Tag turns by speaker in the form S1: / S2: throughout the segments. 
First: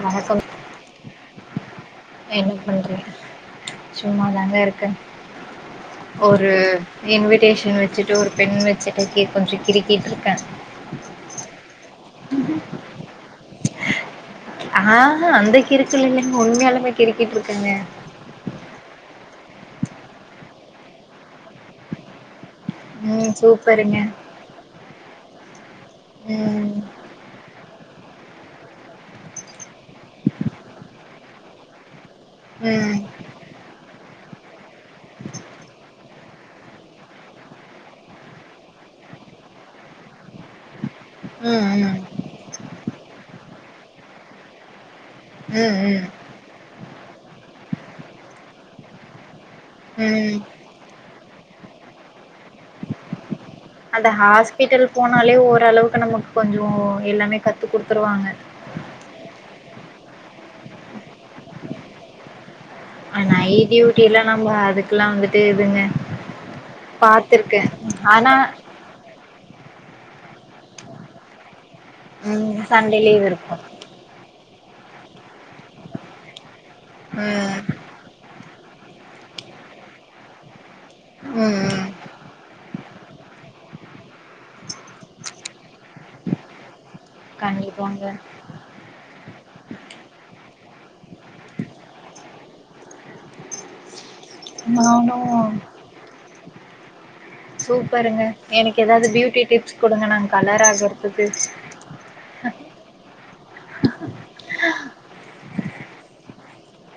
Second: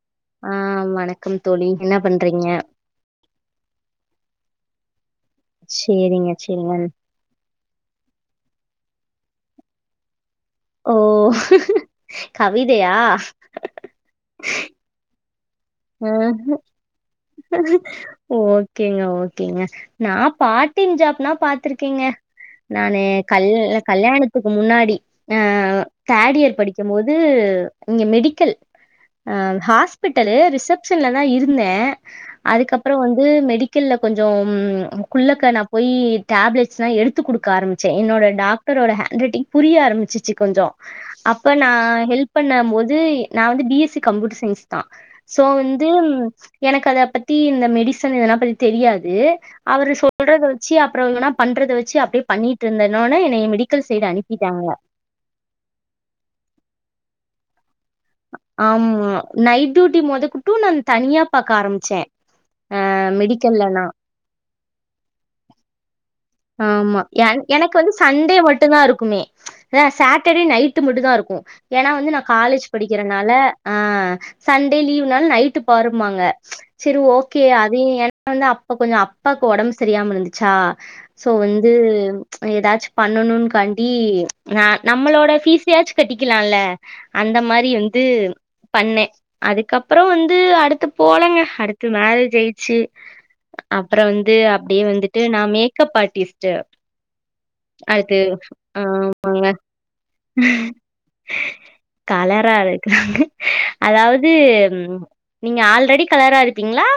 S1: வணக்கம்
S2: ஆ வணக்கம் தோழி என்ன பண்றீங்க?
S1: என்ன பே இருக்க.
S2: சேரிங்க
S1: ஒரு
S2: சேரிங்க
S1: இன்விடேஷன் வச்சுட்டு ஒரு பெண் வெச்சு. [unintelligible] கொஞ்சோ கிருக்கிட்டு இருக்க.
S2: ஓ ஹஹேஹ. கவிதையா.
S1: ஆஹ. ஆஹ அந்தக்கி. இருக்கு இல்லைன்னு உண்மையாளுமே கிருக்கிட் இருக்.
S2: [unintelligible] ஓகேங். ஓகேங்க நா பார்ட் டைம் ஜாப்னா பாத்துருக்கங்க. நானு
S1: ம்
S2: கல்
S1: சூப்பருங்க
S2: கல்யாணத்துக்கு முன்னாடி. ஆஹ. தேர்ட் இயர்
S1: ம்
S2: படிக்கும் போது. இங்க மெடிக்கல் ஹாஸ்பிட்டலு ரிசப்ஷன்லதா இருந்த. அதுக்கப்புறோ
S1: ம்
S2: வந்து மெடிக். கல்ல கொஞ்சோ குள்ளக்க நா போய் டேப்லெட்ஸ்ல்லா எடுத்து குடுக்க ஆரம்பிச்ச என்னோட டாக்டரோட ஹேண்ட் ரைட்டிங் புரிய ஆரம்பிச்சுச்சு கொஞ்சோ அப்ப
S1: ம்
S2: நா
S1: ம்
S2: ஹெல்ப் பண்ண போது நா வந்து பிஎஸ்சி கம்ப்யூட்டர் சயின்ஸ்தா. சோ
S1: ம்
S2: வந்து.
S1: ம்
S2: எனக்கு அத பத்தி இந்த மெடிசன் இதனா பத்தி தெரியாது. அவரு
S1: ம்
S2: சொல்றத வெச்சி அப்றோனா பண்றத வெச்சி அப்டியே பண்ணிட்டு இருந்தேனொன்னே என்னய மெடி.
S1: அந்த ஹாஸ்பிட்டல் போனாலே ஓரளவுக்கு நமக்கு கொஞ்சோ. எல்லாமே கத்.
S2: ஆமா நைட். டியூட்டி மொதகொட்டு நா தனியா பாக்க ஆரம்பிச்ச.
S1: ஆஹ நைட்டிடூட்டில்ல நம்ம அது. இக்கெல்லா வந்துட்ட ஏதுங்க.
S2: ஆமா எ எனக்கு வந்து சண்டே மட்டுதா இருக்குமே ம்ச். ஆ சேட்டடே நைட் மட்டுதா இருக்கு. ஏன்னா வந்து நா
S1: ம்
S2: காலேஜ்
S1: சண்டே லீவ்
S2: படிக்கிறனால
S1: இருக்கு
S2: ஆஹ. சண்டே லீவ்னால நைட்டு பாருபாங்க. ம்ச் சேரி ஓகே
S1: ம்
S2: அது ஏன்னா வந்து அப்ப கொஞ்சோ அப்பாக்கு ஒடம்பு சரியாம இருந்துச்சா. சோ வந்து ம்ச் ஏதாச்சு பண்ணணும்காண்டி நா நம்மளோட ப்பீஸ்யாச்சு கட்டிக்கலாம்ல அந்த மாரி. ரி வந்து
S1: கண்டிப்பாங்க
S2: பண்ண. அதுக்கப்றோ வந்து அடுத்து போலங்க அடுத்து மேரேஜ் ஆயிச்சி அப்றோ வந். து அப்டியே
S1: நானு
S2: வந்துட்டு நா மேக். makeup artist.
S1: சூப்பருங்க எனக்கு ஏதாவது பியூட்டி டிப்ஸ் கொடுங்க நாங்க கலர் ஆகறதுக்கு
S2: கலரா இருக்கற அதாவது நீங்க ஆல்ரெடி கலரா இருப்பீங்களா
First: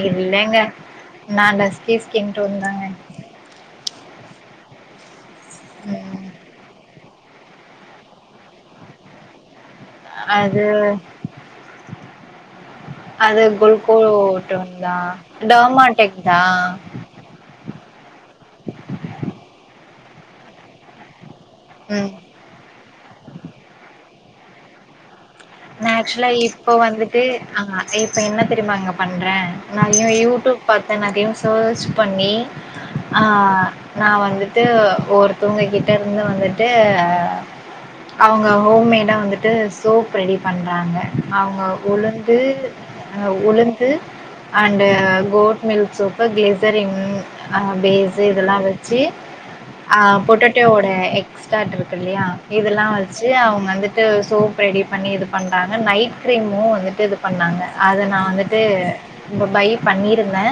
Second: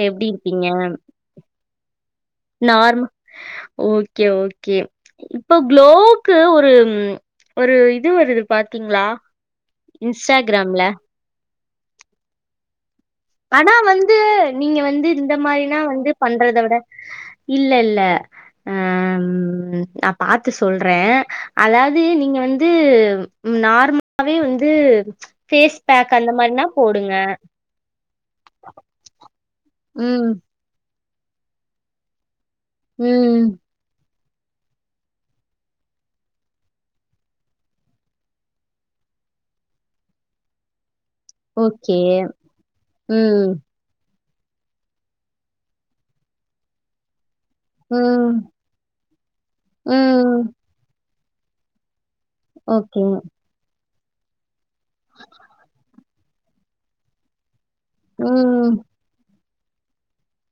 S1: இல்லைங்க நானஸ்
S2: நார் ஓகே ஓகே ஓகே இப்போ
S1: ம்
S2: குளோக்கு ஒரு ஒரு இது வருது பாத்தீங்களா
S1: அது
S2: இன்ஸ்டாகிராம்ல
S1: அது
S2: ஆனா
S1: குல்
S2: வந்து
S1: கோல்ட்ட
S2: நீங்க வந்து
S1: தான்
S2: இந்த மாரினா வந்து
S1: டமாடக் தா
S2: பண்றத விட இல்ல இல்ல ஹ ம் நா பாத்து சொல்றே அதாவது
S1: ம்
S2: நீங்க வந்து வந்து நார்மலாவே வந்து பேஸ்
S1: நா
S2: பேக்
S1: ஆக்சுவலா
S2: அந்த
S1: இப்போ
S2: மாதிரிலாம் போடுங்க
S1: வந்துட்டு ஆ இப்ப என்ன தெரியுமாங்க பண்றேன் நான்
S2: ம்
S1: யூடியூப் பாத் அத நிறைய சேர்ச் பண்ணி ஆ
S2: ம்
S1: நா வந்து வந்துட்டு ஒருத்தவங்க கிட்ட இருந்து வந்துட்டு அவங்க ஹோம்மேடா வந்துட்டு சோப் ரெடி பண்றாங்க அவுங்க
S2: ஓகே
S1: உளுந்து அ
S2: ம்
S1: உளுந்து and goat milk soap glycerin a base
S2: ம்
S1: இதெல்லாம் வச்சு அ
S2: ம்.
S1: பொட்டட்டோட எக் ஸ்டாட்பிட் இல்லையா இதெல்லாம்
S2: ஓகே.
S1: வச்சு அவங்க வந்து சோப் ரெடி பண்ணி இருந்திட்டு பண்றாங்க நைட் கிரீமு வந்துட்டு இது பண்ணாங்க அத நா வந்துட்டு
S2: ம்.
S1: இப்ப பை பண்ணியிருந்தே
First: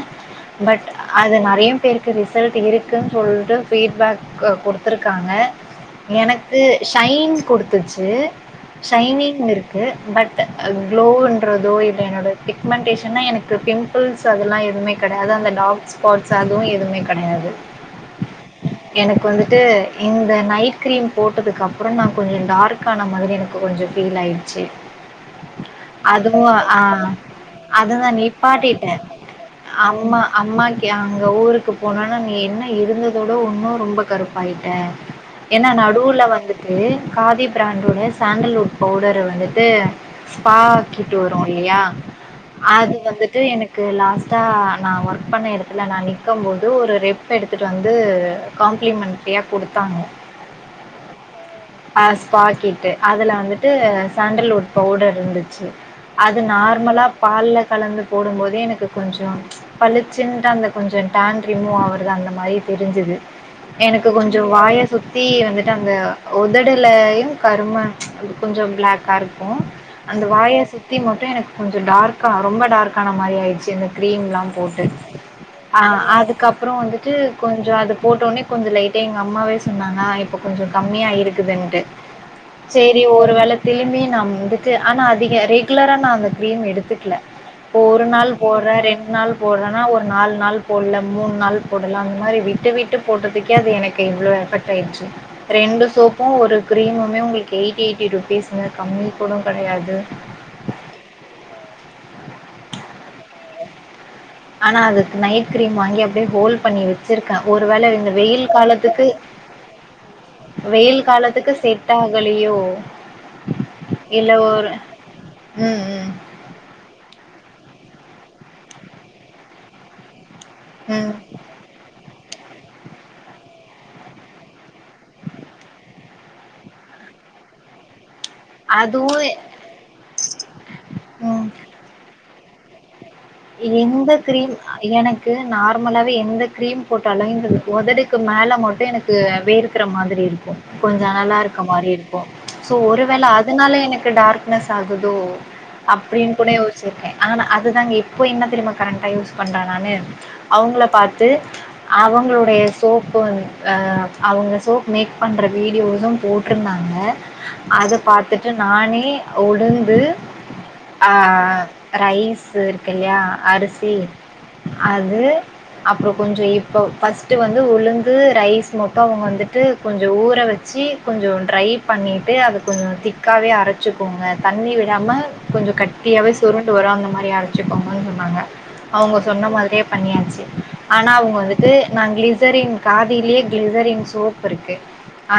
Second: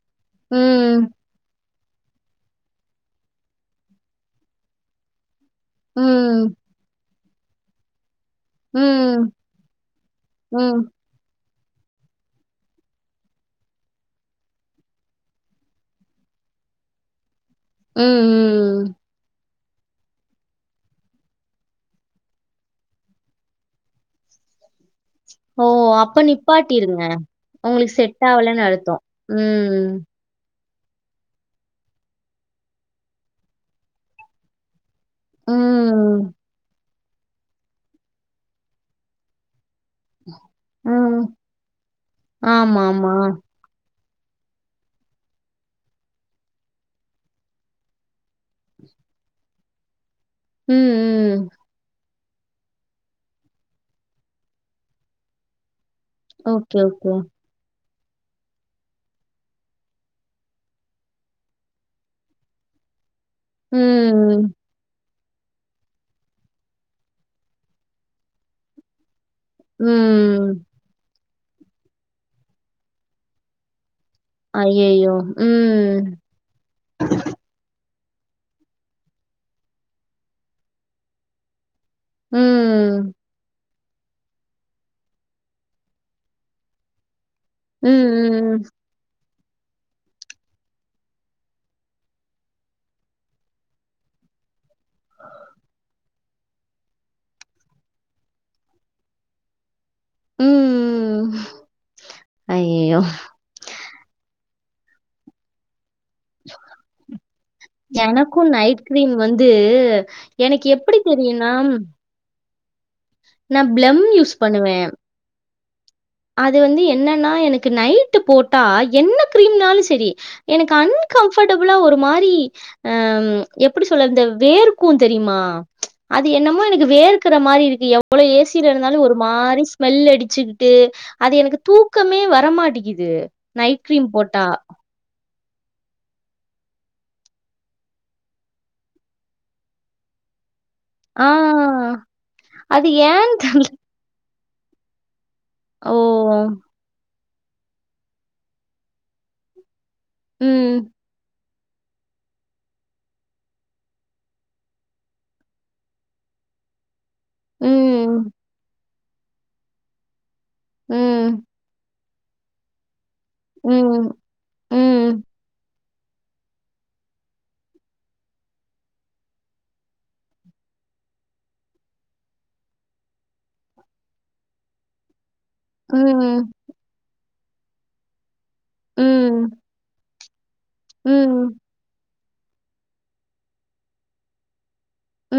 S1: பட்
S2: ம்.
S1: அது நிறைய பேருக்கு ரிசல்ட் இருக்குன்னு சொல்லிட்டு ஃபீட்பேக் கொடுத்துருக்காங்க
S2: ம்.
S1: எனக்கு சைண் கொடுத்துச்சு
S2: ம்.
S1: சைனிங் இருக்கு பட்
S2: ம்.
S1: க்ளோ கட்டுறதோ இல்லை என்னோடய பிக்மெண்டடேஷன்னா எனக்கு பிம்பிள்ஸ் அதெல்லாம் எதுமே கிடையாது அந்த டார்க் ஸ்பாட்ஸ் அதுவும் எதுவுமே கிடையாது
S2: ம்.
S1: எனக்கு வந்து வந்துட்டு இந்த நைட் க்ரீம் போட்டதுக்கப்புறம் நான் கொஞ்சம் டார்கான மாதிரி எனக்கு கொஞ்சம் ஃபீல் ஆகிடும் சேரி
S2: ஓ அப்ப நிப்பாட்டிருங்க உங்களுக்கு
S1: அதுதா
S2: செட் ஆகலன்னு
S1: நிப்பாட்டிட்டே
S2: அர்தோம் உம்ம்
S1: அங்கே ஊருக்கு போனோனா நீ என்ன இருந்ததோட ஒன்றும் ரொம்ப கருப்பாயிட்ட என்ன நடுவுல
S2: ம்.
S1: வந்துட்டு காதி பிராண்டோட சாண்டல்வுட் பவுடர் வந்துட்டு ஸ்பாக்கிட்டு
S2: ம்.
S1: வரும் இல்லையா அது
S2: ஆமாமா.
S1: வந்துட்டு எனக்கு லாஸ்ட் தா நான் ஒர்க் பண்ண இடத்துல நான் நிக்க போது ஒரு ரெப் எடுத்துட்டு வந்து காம்ப்ளிமென்டரியா கொடுத்தாங்க
S2: உம் உம்
S1: ஸ் பார்க்கிட்டு அதில் வந்துட்டு சாண்டில்வுட் பவுடர் இருந்துச்சு அது
S2: ஓகே,
S1: நார்மலா
S2: ஓகே.
S1: பால் கலந்து போடும்போதே எனக்கு கொஞ்சம் பழிச்சின்ட்டு அந்த கொஞ்சம் டேன் ரிமூவ் ஆகுறது அந்த மாரி தெரிஞ்சுது எனக்கு கொஞ்சம்
S2: ம்.
S1: வாய சுத்தி தீ வந்துட்டு அந்த உதடலயும் கரும்மாஞ் கொஞ்சம் பிளாக் கருப்பு அந்த
S2: ம்.
S1: வாய சுத்தி மட்டு எனக்கு கொஞ்சம் டார்கா ரொம்ப டார்கான மாரி ஆயிடுச்சு இந்த கிரீம்ல்லா போட்டு
S2: ஐயய்யோ!
S1: ஆ
S2: ம்.
S1: அதுக்கு அப்புறம் வந்துட்டு கொஞ்ச அது போட்டோனே கொஞ்சம் லைட்டே எங்கள் அம்மாவே சொன்னாங்கா இப்போ கொஞ்சம் கம்மியாக ஆயிருக்குதுன்ட்டு சேரி
S2: ம்.
S1: ஒரு வேளை தேம்மே நான் வந்துட்டு ஆனால் அதிகம் ரெகுலராக நான் அந்த க்ரீம் எடுத்துக்கல
S2: ம்.
S1: ஒரு நாள்
S2: ம்.
S1: போற ரெண்டு நாள் போடுறன்னா ஒரு நாலு நாள் போடல மூணு நாள் போடல அந்த மாதிரி விட்டு விட்டு போட்டதுக்கே அது எனக்கு இவ்வளோ எஃபெக்ட் ஆயிடுச்சு ரெண்டு சோப்பும் ஒரு கிரீமுமே உங்களுக்கு எயிட்டி எயிட்டி ருபீஸ் கம்மி கூட கிடையாது
S2: அய்யயோ
S1: ஆனா அதுக்கு நைட் கிரீம் வாங்கி ப்ப ஹோல் பண்ணி வச்சிருக்கேன் ஒருவேளை இந்த வெயில்
S2: எனக்கும் நைட்
S1: காலத்துக்கு
S2: கிரீம் வந்து எனக்கு எப்படி
S1: வெயில் காலத்துக்கு
S2: தெரியும்னா,
S1: செட்டாகலையோ
S2: நான் பிளம் யூஸ் பண்ணுவேன்
S1: உம் உம்
S2: அது வந்து என்னன்னா எனக்கு நைட்டு போட்டா என்ன கிரீம்னாலும் சேரி எனக்கு
S1: ம்
S2: அன்கம்பர்டபிளா ஒரு மாரி எப்படி சொல்லர்து வேர்க்ம் தெரியுமா அது என்னமோ எனக்கு வேர்க்குற மாரி இருக்கு எவ்வ இ்ல்ல ஏசியில இருந்தாலும் ஒரு
S1: அதுவு
S2: மாரி ஸ்மெல் அடிச்சுக்கிட்டு அது
S1: ம்
S2: எனக்கு தூக்கமே வரமாட்டேக்குது
S1: எந்த கிரீம் எனக்கு க்கு நார்மலாவவே எந்த கிரீம் போட்டாலும் இந்த உதடுக்கு மேல மட்டும் எனக்கு வேர்க்குற மாதிரி இருக்கும் கொஞ்சே
S2: ஆ
S1: நல்லா இருக்க மாரி இருக்கும் சோ
S2: அது
S1: ஒரு வேளை
S2: ஏன்
S1: அதனால எனக்கு டார்க் [unintelligible] ஆகுதோ
S2: ஓ!
S1: அப்டின்னு கூட யோசிச்சிருக்கேன் ஆனா அதுதாங்க இப்போ என்ன தெரியுமா கரண்டா யூஸ் பண்றேன் நானு அவுங்கள
S2: ம்,
S1: பாத்து அவுங்களுடைய சோப்பு வந் அவுங்க சோப் மேக் பண்ற வீடியோசும் போட்டுருந்தாங்க அத
S2: ம்,
S1: பாத்துட்டு நானே உளுந்து
S2: ம்,
S1: ஆஹ் ரைஸ்சு இல்லயா அரிசி
S2: ம், ம்,
S1: அது
S2: ம்,
S1: அப்றோ கொஞ்சே இப்ப ஃபர்ஸ்ட் வந்து உளுந்து ரைஸ் மட்டும் அவுங்க வந்துட்டு கொஞ்சே ஊற வச்சு கொஞ்சே ட்ரை பண்ணிட்டு அது கொஞ்சே திக்காவே அரைச்சுக்கோங்க தண்ணி விடாம கொஞ்சே கட்டியாவே
S2: ம்,
S1: சுருண்டு வரும் அந்த மாரி ஆ வச்சிக்கோங்கனு சொன்னாங்க அவுங்க
S2: ம்,
S1: சொன்ன மாதிரியே பண்ணியாச்சு ஆனா அவுங்க வந்துட்டு நாங்களே கிளிஸரின் காதிலே கிளிஸரின் சோப் இருக்கு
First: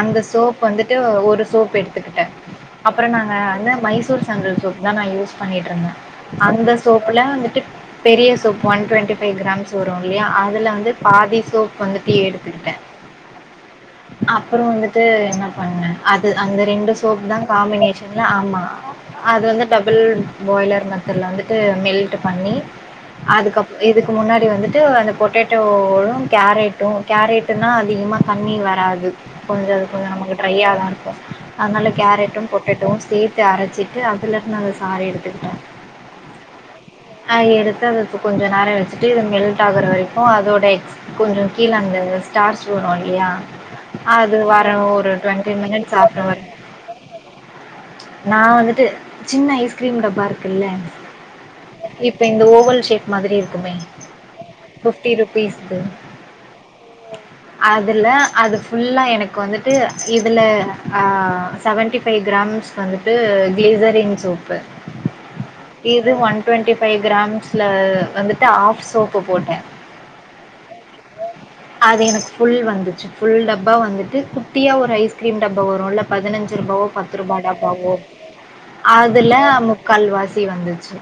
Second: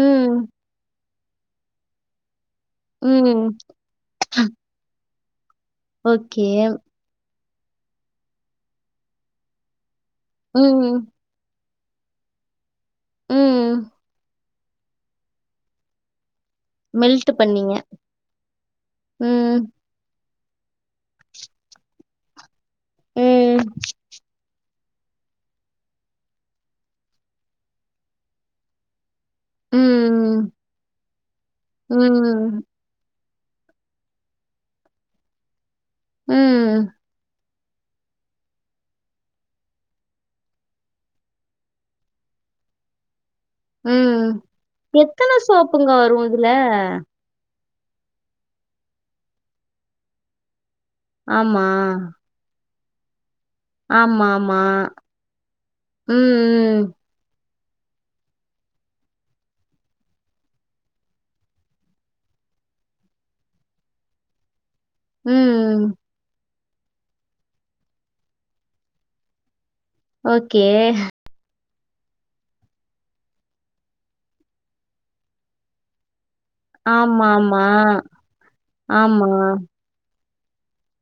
S1: அந்த சோப் வந்துட்டு ஒரு சோப் எடுத்துக்கிட்டன் அப்றோ நாங்க
S2: ம்,
S1: அந்த மைசூர் சான்டில் சோப் தான் நான் யூஸ் பண்ணிட்டு இருந்தன்
S2: ஓகே.
S1: அந்த இப்பலாம் வந்துட்டு பெரிய soap one twenty five grams இல்லையா அதுல வந்து
S2: ம்.
S1: பாதி சோப் வந்துட்டு எடுத்துகிட்டன்
S2: உம்
S1: அப்றோ வந்துட்டு என்ன பண்ணேன் அ து அந்த ரெண்டு சோப்
S2: மெல்ட்
S1: தா
S2: பண்ணீங்க.
S1: காம்பினேஷன்ல ஆமா அது
S2: ம்.
S1: வந்து டபுள் பாய்லர் மெத்தட்ல வந் து மெல்ட் பண்ணி அதுக்
S2: ம்.
S1: அப் இதுக்க முன்னாடி வந்து ட்டு அந்த பொட்டேடோவும் கேரேட்டும் கேரேட்டுன்னா அதிகமாக தண்ணி வராது கொஞ்சம் அது கொஞ்சம் நமக்கு
S2: ம்.
S1: ட்ரை யா தான் இருக்கும் அதனால கேரட்டும்
S2: ம்.
S1: பொட்டேட்டோ சேத் து அரச்சிட்டு அதுல இருந்து அந்த சார எடுத்துக்கிட்டோம்
S2: உம்
S1: ஹ எடுத்து [unintelligible] கொஞ்ச நேரம் வச்சுட்டு இது மெல்ட் ஆகுற வரைக்கும் அதோட எக்ஸ் கொஞ்சம் கீழ அந்த ஸ்டார்ஸ் வரும் இல்லையா
S2: ம்.
S1: அது வர ஒரு
S2: எத்தன
S1: டுவெண்டி
S2: சோப்புங்க
S1: மினிட்ஸ்
S2: வரும்
S1: ஆஃப்டர்
S2: இதுல?
S1: [unintelligible] நான் வந்துட்டு சின்ன ஐஸ்கிரீம் டப்பா இருக்குல்ல
S2: ஆமா
S1: ஷேக் மாதிரி இருக்குமே
S2: ஆமா ஆமா
S1: ஃபிஃப்டி ருபீஸ்து
S2: உம் உம்
S1: அதுல அது ஃபுல்லா எனக்கு வந்துட்டு இதுல ஆஹ் செவன்டி ஃபைவ் கிராம்ஸ் வந்துட்டு கிளேசரிங் சோப்பு
S2: உம்
S1: இது வந் டு்வெண்ட்டி ஃபைவ் கிராம்ஸ்ல வந்துட்டு ஆஃப் சோப்பு போட்டேன்
S2: ஓகே
S1: அது எனக்கு ஃபுல் வந்துச்சு ஃபுல் டப்பா வந்துட்டு குட்டியா ஒரு ஐஸ்கிரீம் டப்பா வரும் இல்ல பதினஞ்சு ரூபாவோ பத்து ரூபா
S2: ஆமாமா.
S1: டப்பாவோ
S2: ஆமா. ஆமா
S1: அதுல முக்கால்வாசி [unintelligible] வந்துச்சு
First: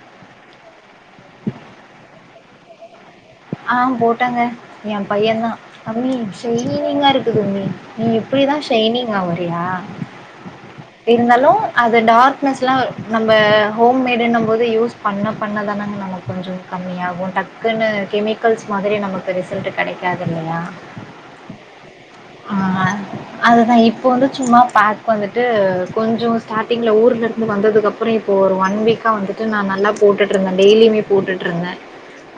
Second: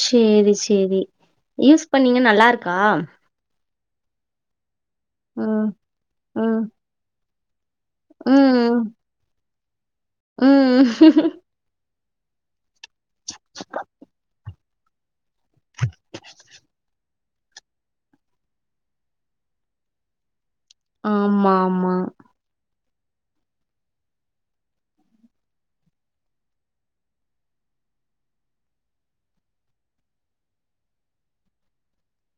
S2: செரி செரி யூஸ் பண்ணீங்க நல்லா இருக்கா
S1: ஆஹ் போட்டாங்க என் பையதா
S2: ம்.
S1: அம்மி [unintelligible]
S2: ம்.
S1: [unintelligible] நீ இப்டிதான்
S2: ம்.
S1: சைனிங் ஆவ சியா
S2: ம்.
S1: இருந்தாலும் அத் அந்த டார்க்னஸ்லாம் நம்ப ஹோம்மேடுன்னம் போது யூஸ் பண்ண பண்னாதானங்க நமக் கொஞ்சம் கம்மியாகும் டக்குனு கெமிக்கல்ஸ் மாதிரி நமக்கு ரிசல்ட் கடைக்காது இல்லயா
S2: ஆமா மா
S1: அதுதான் இப்ப வந்து சும்மா பாக் வந்துட்டு கொஞ்சம் ஸ்டார்ட்டிங்ல ஊர்ல இருந்து வந்ததுக்கப்பறம் இப்போ ஒரு ஒன் வீக்கா வந்துட்டு நான் நல்லா போட்டுட்டு இருந்தேன் டெய்லியுமே போட்டுட்டு இருந்தேன்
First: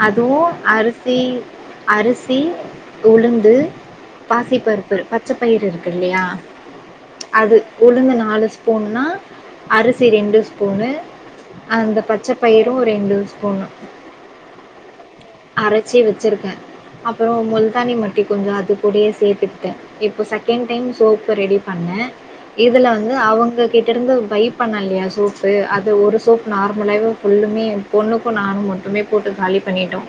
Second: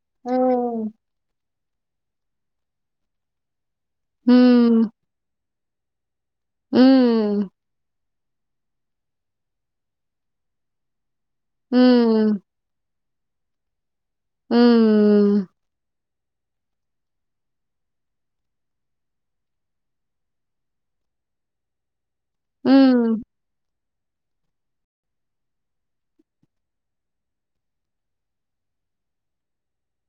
S1: அதுவும்
S2: ம்.
S1: அரிசி அரிசி உளுந்து பாசி
S2: ம்.
S1: பருப்பு பச்ச பயிறு இருக்கு இல்லியா
S2: ம்.
S1: அது உளுந்து நா நாலு ஸ்பூன்னா அரிசி ரெண்டு ஸ்பூனு அந்த பச்ச
S2: ம்.
S1: பயிரு ரெண்டு ஸ்பூனு
S2: உம் ம்
S1: அரச்சி வச்சுருக்கே அப்பறோ முல்தானி மட்டி கொஞ்ச அதுகூடயே சேத்துக்ட்டே இப்போ செகண்ட் டைம் சோப்பு ரெடி பண்ணே இதுல வந்து அவுங்க கிட்டருந்து பை பண்ணல்லையா சோப்பு அது ஒரு சோப் நார்மலாவே ஃபுல்லுமே பொண்ணுக்கு நானு மட்டுமே போட்டு காலி பண்ணிட்டோ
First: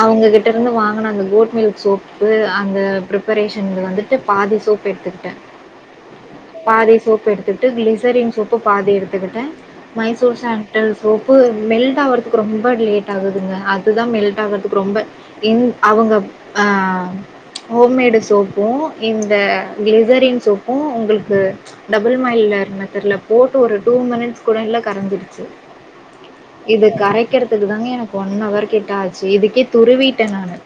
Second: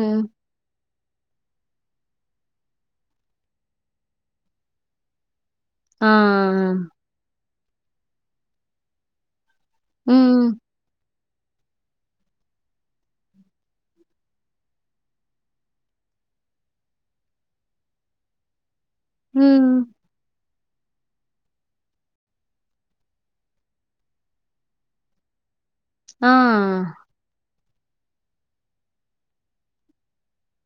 S1: அவுங்ககிட்டருந்து வா ங்குன அந்த கோட் மில்க் சோப்பு அந்த ப்ரிப்பரேஷன்ல வந்துட்டு பாதி சோப் எடுத்துக்கிட்டே
S2: ஆ ஆ ஆ
S1: த்துட்டு கிளிசரின் சோப்பு பாதி எடுத்துக்கிட்டே மைசூர் சேன்ட்டல் சோப்பு மெல்ட் ஆவுறதுக்கு ரொம்ப லேட் ஆகுதுங்க அதுதா மெல்ட் ஆகுறதுக்கு ரொம்ப என் அவுங்க ஆ ஹோம்மேடு சோப்பு இந்த கிளிசரின் சோப் பூ உங்கள்க்கு டபுள் மயில்லர் மெத்தட்ல போட்டு ஒரு டூ மினிட்ஸ் கூட இல்ல கரஞ்சிருச்சு
S2: ஆ.
S1: இது கரைக்கிற துக்கு தாங்க எனக்கு ஒன் அவர் கிட்ட ஆ ச்சு இதுக்கே துருவீட்டன் நானு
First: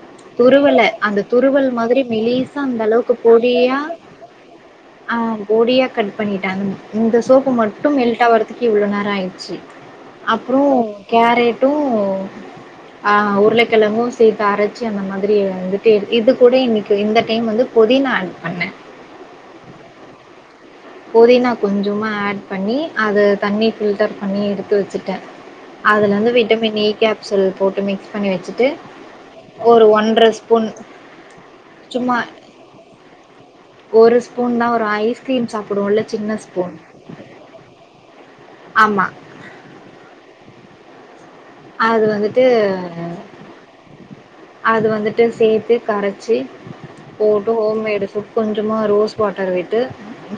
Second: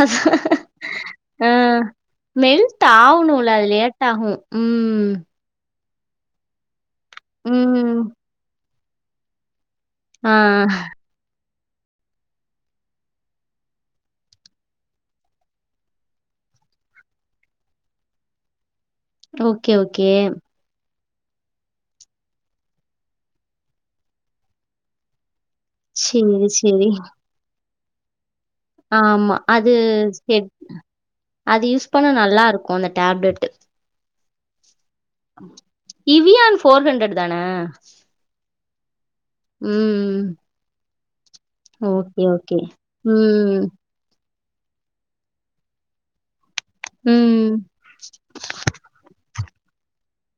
S2: அஸ்
S1: துருவல அந்த
S2: ஆ
S1: துருவல் மாதிரி மெலிசா அந்த
S2: மெல்ட்
S1: அளவுக்கு
S2: ஆவணும்ல. அது
S1: பொடியா
S2: லேட் ஆகும். ம்.
S1: அ பொடியா கட் பண்ணிட்டாங்க இந்த சோப்பு மட்டும்
S2: ம்.
S1: மெல்டாவரத்து க்கி இவ்ளோ நேர ஆயிருச்சு
S2: ஆ.
S1: அப்றோ கேரே ட்டூ ஆ உருளைக்கெழங்கு சேத்து அரச்சி அந்த மாதிரி வந்துட்டு இது கூட இன்னைக்கு இந்த டைம் வந்து பொதினா ஆட் பண்ணே
S2: ஓகே ஓகே
S1: பொதினா கொஞ்சமா ஆட் பண்ணி அது தண்ணி ஃபில்டர் பண்ணி எடுத்து வச்சுட்டே அதுலந்து
S2: சரி,
S1: விட்டமின் இ
S2: சரி.
S1: கேப்சுல் போட்டு மிக்ஸ் பண்ணி வச்சு
S2: ஆமா அது சேப் அது யூஸ் பண்ண
S1: சும்மா
S2: நல்லாருக்கூ அந்த டேப்லட்டு
S1: ஒரு ஸ்பூன் தா ஒ ரு ஐஸ்கிரீம் சா
S2: இவியான் ஃபோர் ஹண்ட்ரட் தான
S1: ஆமா
S2: உம் உம்
S1: அது
S2: ஓக்கே
S1: வந்து
S2: ஓக்கே உம் உம்
S1: அது வந்துட்டு சேத்து கரைச்சு
S2: ம்.
S1: போட்டு ஹோம்மேடு கொஞ்சமா ரோஸ் வாட்டர் விட்டு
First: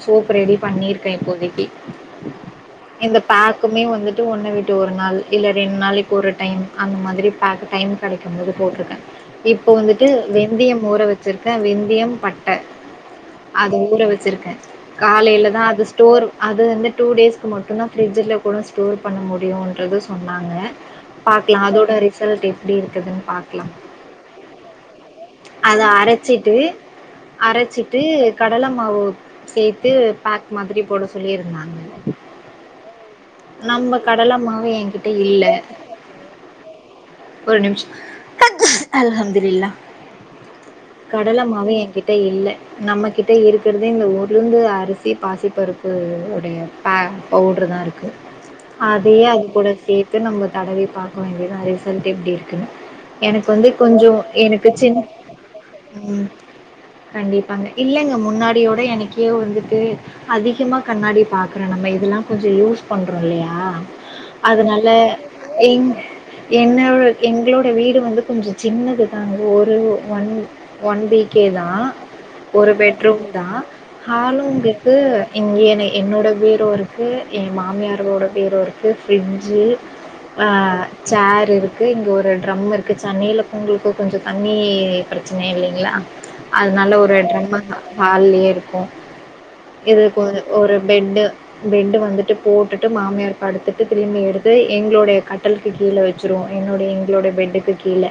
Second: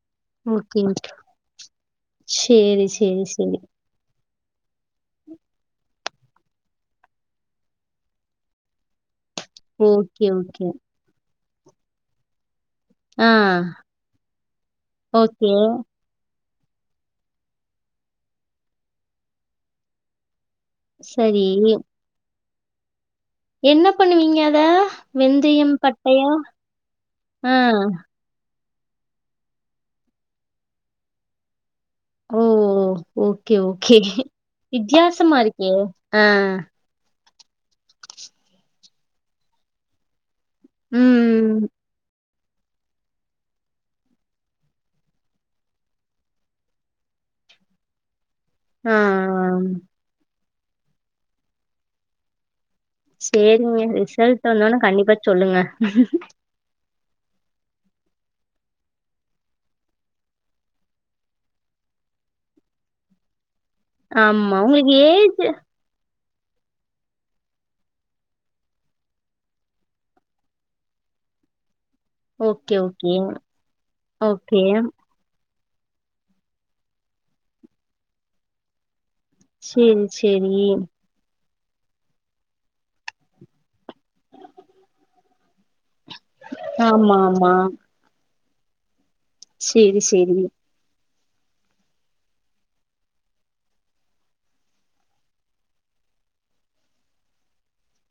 S1: சோப் ரெடி
S2: ஓகே.
S1: பண்ணிருக்கேன் இப்போதைக்கு
S2: சரி,
S1: இந்த
S2: சரி, சரி.
S1: பேக்குமே வந்துட்டு ஒன்ன விட்டு ஒரு நாள் இல்ல ரெண்டு நாள் ஒரு டைம் அந்த மாதிரி ப டைமு கிடைக்கும்போது போட்டிருக்கேன் இப்போ வந்துட்டு
S2: ஓகே, ஓகே.
S1: வெந்தயம் ஊற வச்ச இருக்கா வெந்தயம்
S2: ஆ.
S1: அத ஊற வச்சிருக்கேன் காலையில
S2: ஓகே.
S1: தான் அது ஸ்டோர் அது வந்து டூ டேஸ்க்கு மட்டும்தான் ஃப்ரிட்ஜில் கூட ஸ்டோர் பண்ண முடியுன்றத சொன்னாங்க
S2: சரி.
S1: பாக்கலாம் அதோட ரிசல்ட் எப்படி இருக்கு
S2: என்ன பண்ணுவீங்க அத வெந்தயம்,
S1: அத
S2: பட்டையா?
S1: அரைச்சிட்டு
S2: ஆ.
S1: அரைச்சிட்டு கடல மாவு சேர்த்து பேக் மாதிரி போட சொல்லியிருந்தாங்க
S2: ஓ ஓக்கே
S1: நம்ம
S2: ஓக்கே
S1: கடல மாவு என்கிட்ட
S2: வித்தியாசமா
S1: இல்ல
S2: இருக்கே ஆஹ்
S1: ஒரு நிமிஷம் அல்ஹமதுல்ல
S2: ம்.
S1: கடலமாவே என்கிட்ட இல்ல நம்மகிட்ட இருக்கறதே இந்த உளுந்து அரிசி பாசிப்பருப்பு உடைய பவுடரு தான் இருக்கு
S2: ஆ.
S1: அதையே அது கூட சேர்த்து நம்ம தடவி பாக்க வேன்டியதா வந்துட்டு எப்படி இருக்குனு
S2: செரிங்க ரிசல்ட் வந்தோனே
S1: சின்
S2: கண்டிப்பா சொல்லுங்க
S1: ம் கண்டிப்பாங்க இல்லங்க முன்னாடியோட எனக்கே வந்துட்டு அதிகமா கண்ணாடி பாக்குறேன் நம்ம இதெல்லா கொஞ்சோ யூஸ் பண்றோம்ல
S2: ஆமா.
S1: அதனால
S2: உங்களுக்கு ஏஜ்
S1: இங் என்னோட எங்களோடய வீடு வந்து கொஞ்சோ சின்னதுதாங்க ஒரு ஒன் ஒன் பீக்கே தான் ஒரு
S2: ஓகே, ஓகே.
S1: பெட்ரூம் தான் ஹாலும்
S2: ஓகே.
S1: உங்களுக்கு இங்க என்னோட பீரோ இருக்கு என் மாமியாரோட பீரோ இருக்கு ஃபிரிட்ஜு
S2: சரி, சரி.
S1: ஆஹ் சேர் இருக்குது இங்கே ஒரு ட்ரம் இருக்குது சென்னையில பொங்களுக்கு கொஞ்சோ தண்ணி பிரச்சன இல்லைங்களா அதனால ஒரு
S2: ஆமா, ஆமா.
S1: டரம்மு ஹாலுலையே இருக்கு அப்ப
S2: சரி,
S1: இதுக்கு
S2: சரி.
S1: ஒரு ஒரு பென் பெட்டு வந்துட்டு போட்டுட்டு மாமியார் படுத்துட்டு திரும்பி எடுத்து எங்களுடைய கட்டில் க்கு கீழ வச்சுருவோ என்னுடைய எங்களுடைய பெட்டுக்கு கீழ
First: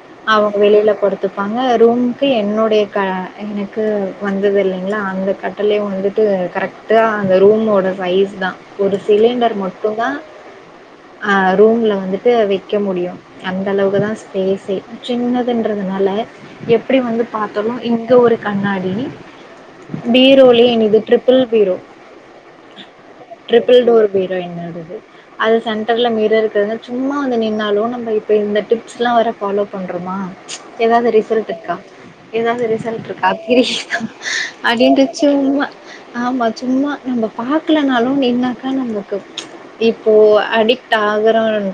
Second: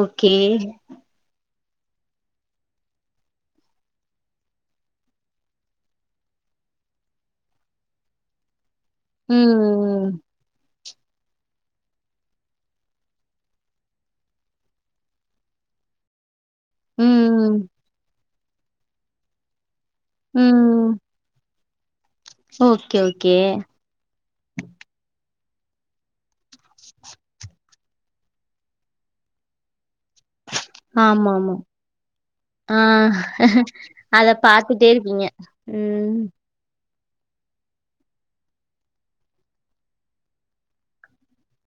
S2: ஓகே.
S1: அவங்க வெளில படுத்து ப்பாங்க ரூம்க்கு என்னுடைய க எனக்கு வந்தது இல்லைங்ளா அந்த கட்டுலே வந்துட்டு கரெக்டாக அந்த ரூமோட சைஸ் தான் ஒரு சிலிண்டர் மட்டும்தா
S2: ம்.
S1: ஆஹ் ரூம்ல வந்துட்டு வைக்க முடியும் அந்தளவுக்கு தான் ஸ்பேசே சின்னதுன்றதுனால எப்டி வந்து
S2: ம்.
S1: பார்த்தாலும் இங்க ஒரு கண்ணாடி பீரோலயே
S2: ம்.
S1: எங்களது triple bureau
S2: okay, okay.
S1: Triple door bureau என்னதுது அது சென்டர்ல மிரர் [unintelligible] சும்மா வந்து நின்னாலும் இப்ப இப்ப இந்த டிப்ஸ்ல்லாம் வேற ஃபாலோ பண்ணு ரோமா எதாது ரிசல்ட்டு
S2: ஆமாமா.
S1: இருக்கா எதாது
S2: ஆ.
S1: ரிசல்ட்ருக்கா அப்டியே
S2: அத பாத்துட்டே
S1: அப்டின்ட்டு
S2: இருப்பீங்க.
S1: சும்மா
S2: ம்.
S1: ஆமா சும்மா நம்ம பாக்கலனாலும் என்னாக்கா நமக்கு இப்போ அடிக்ட் ஆக [unintelligible]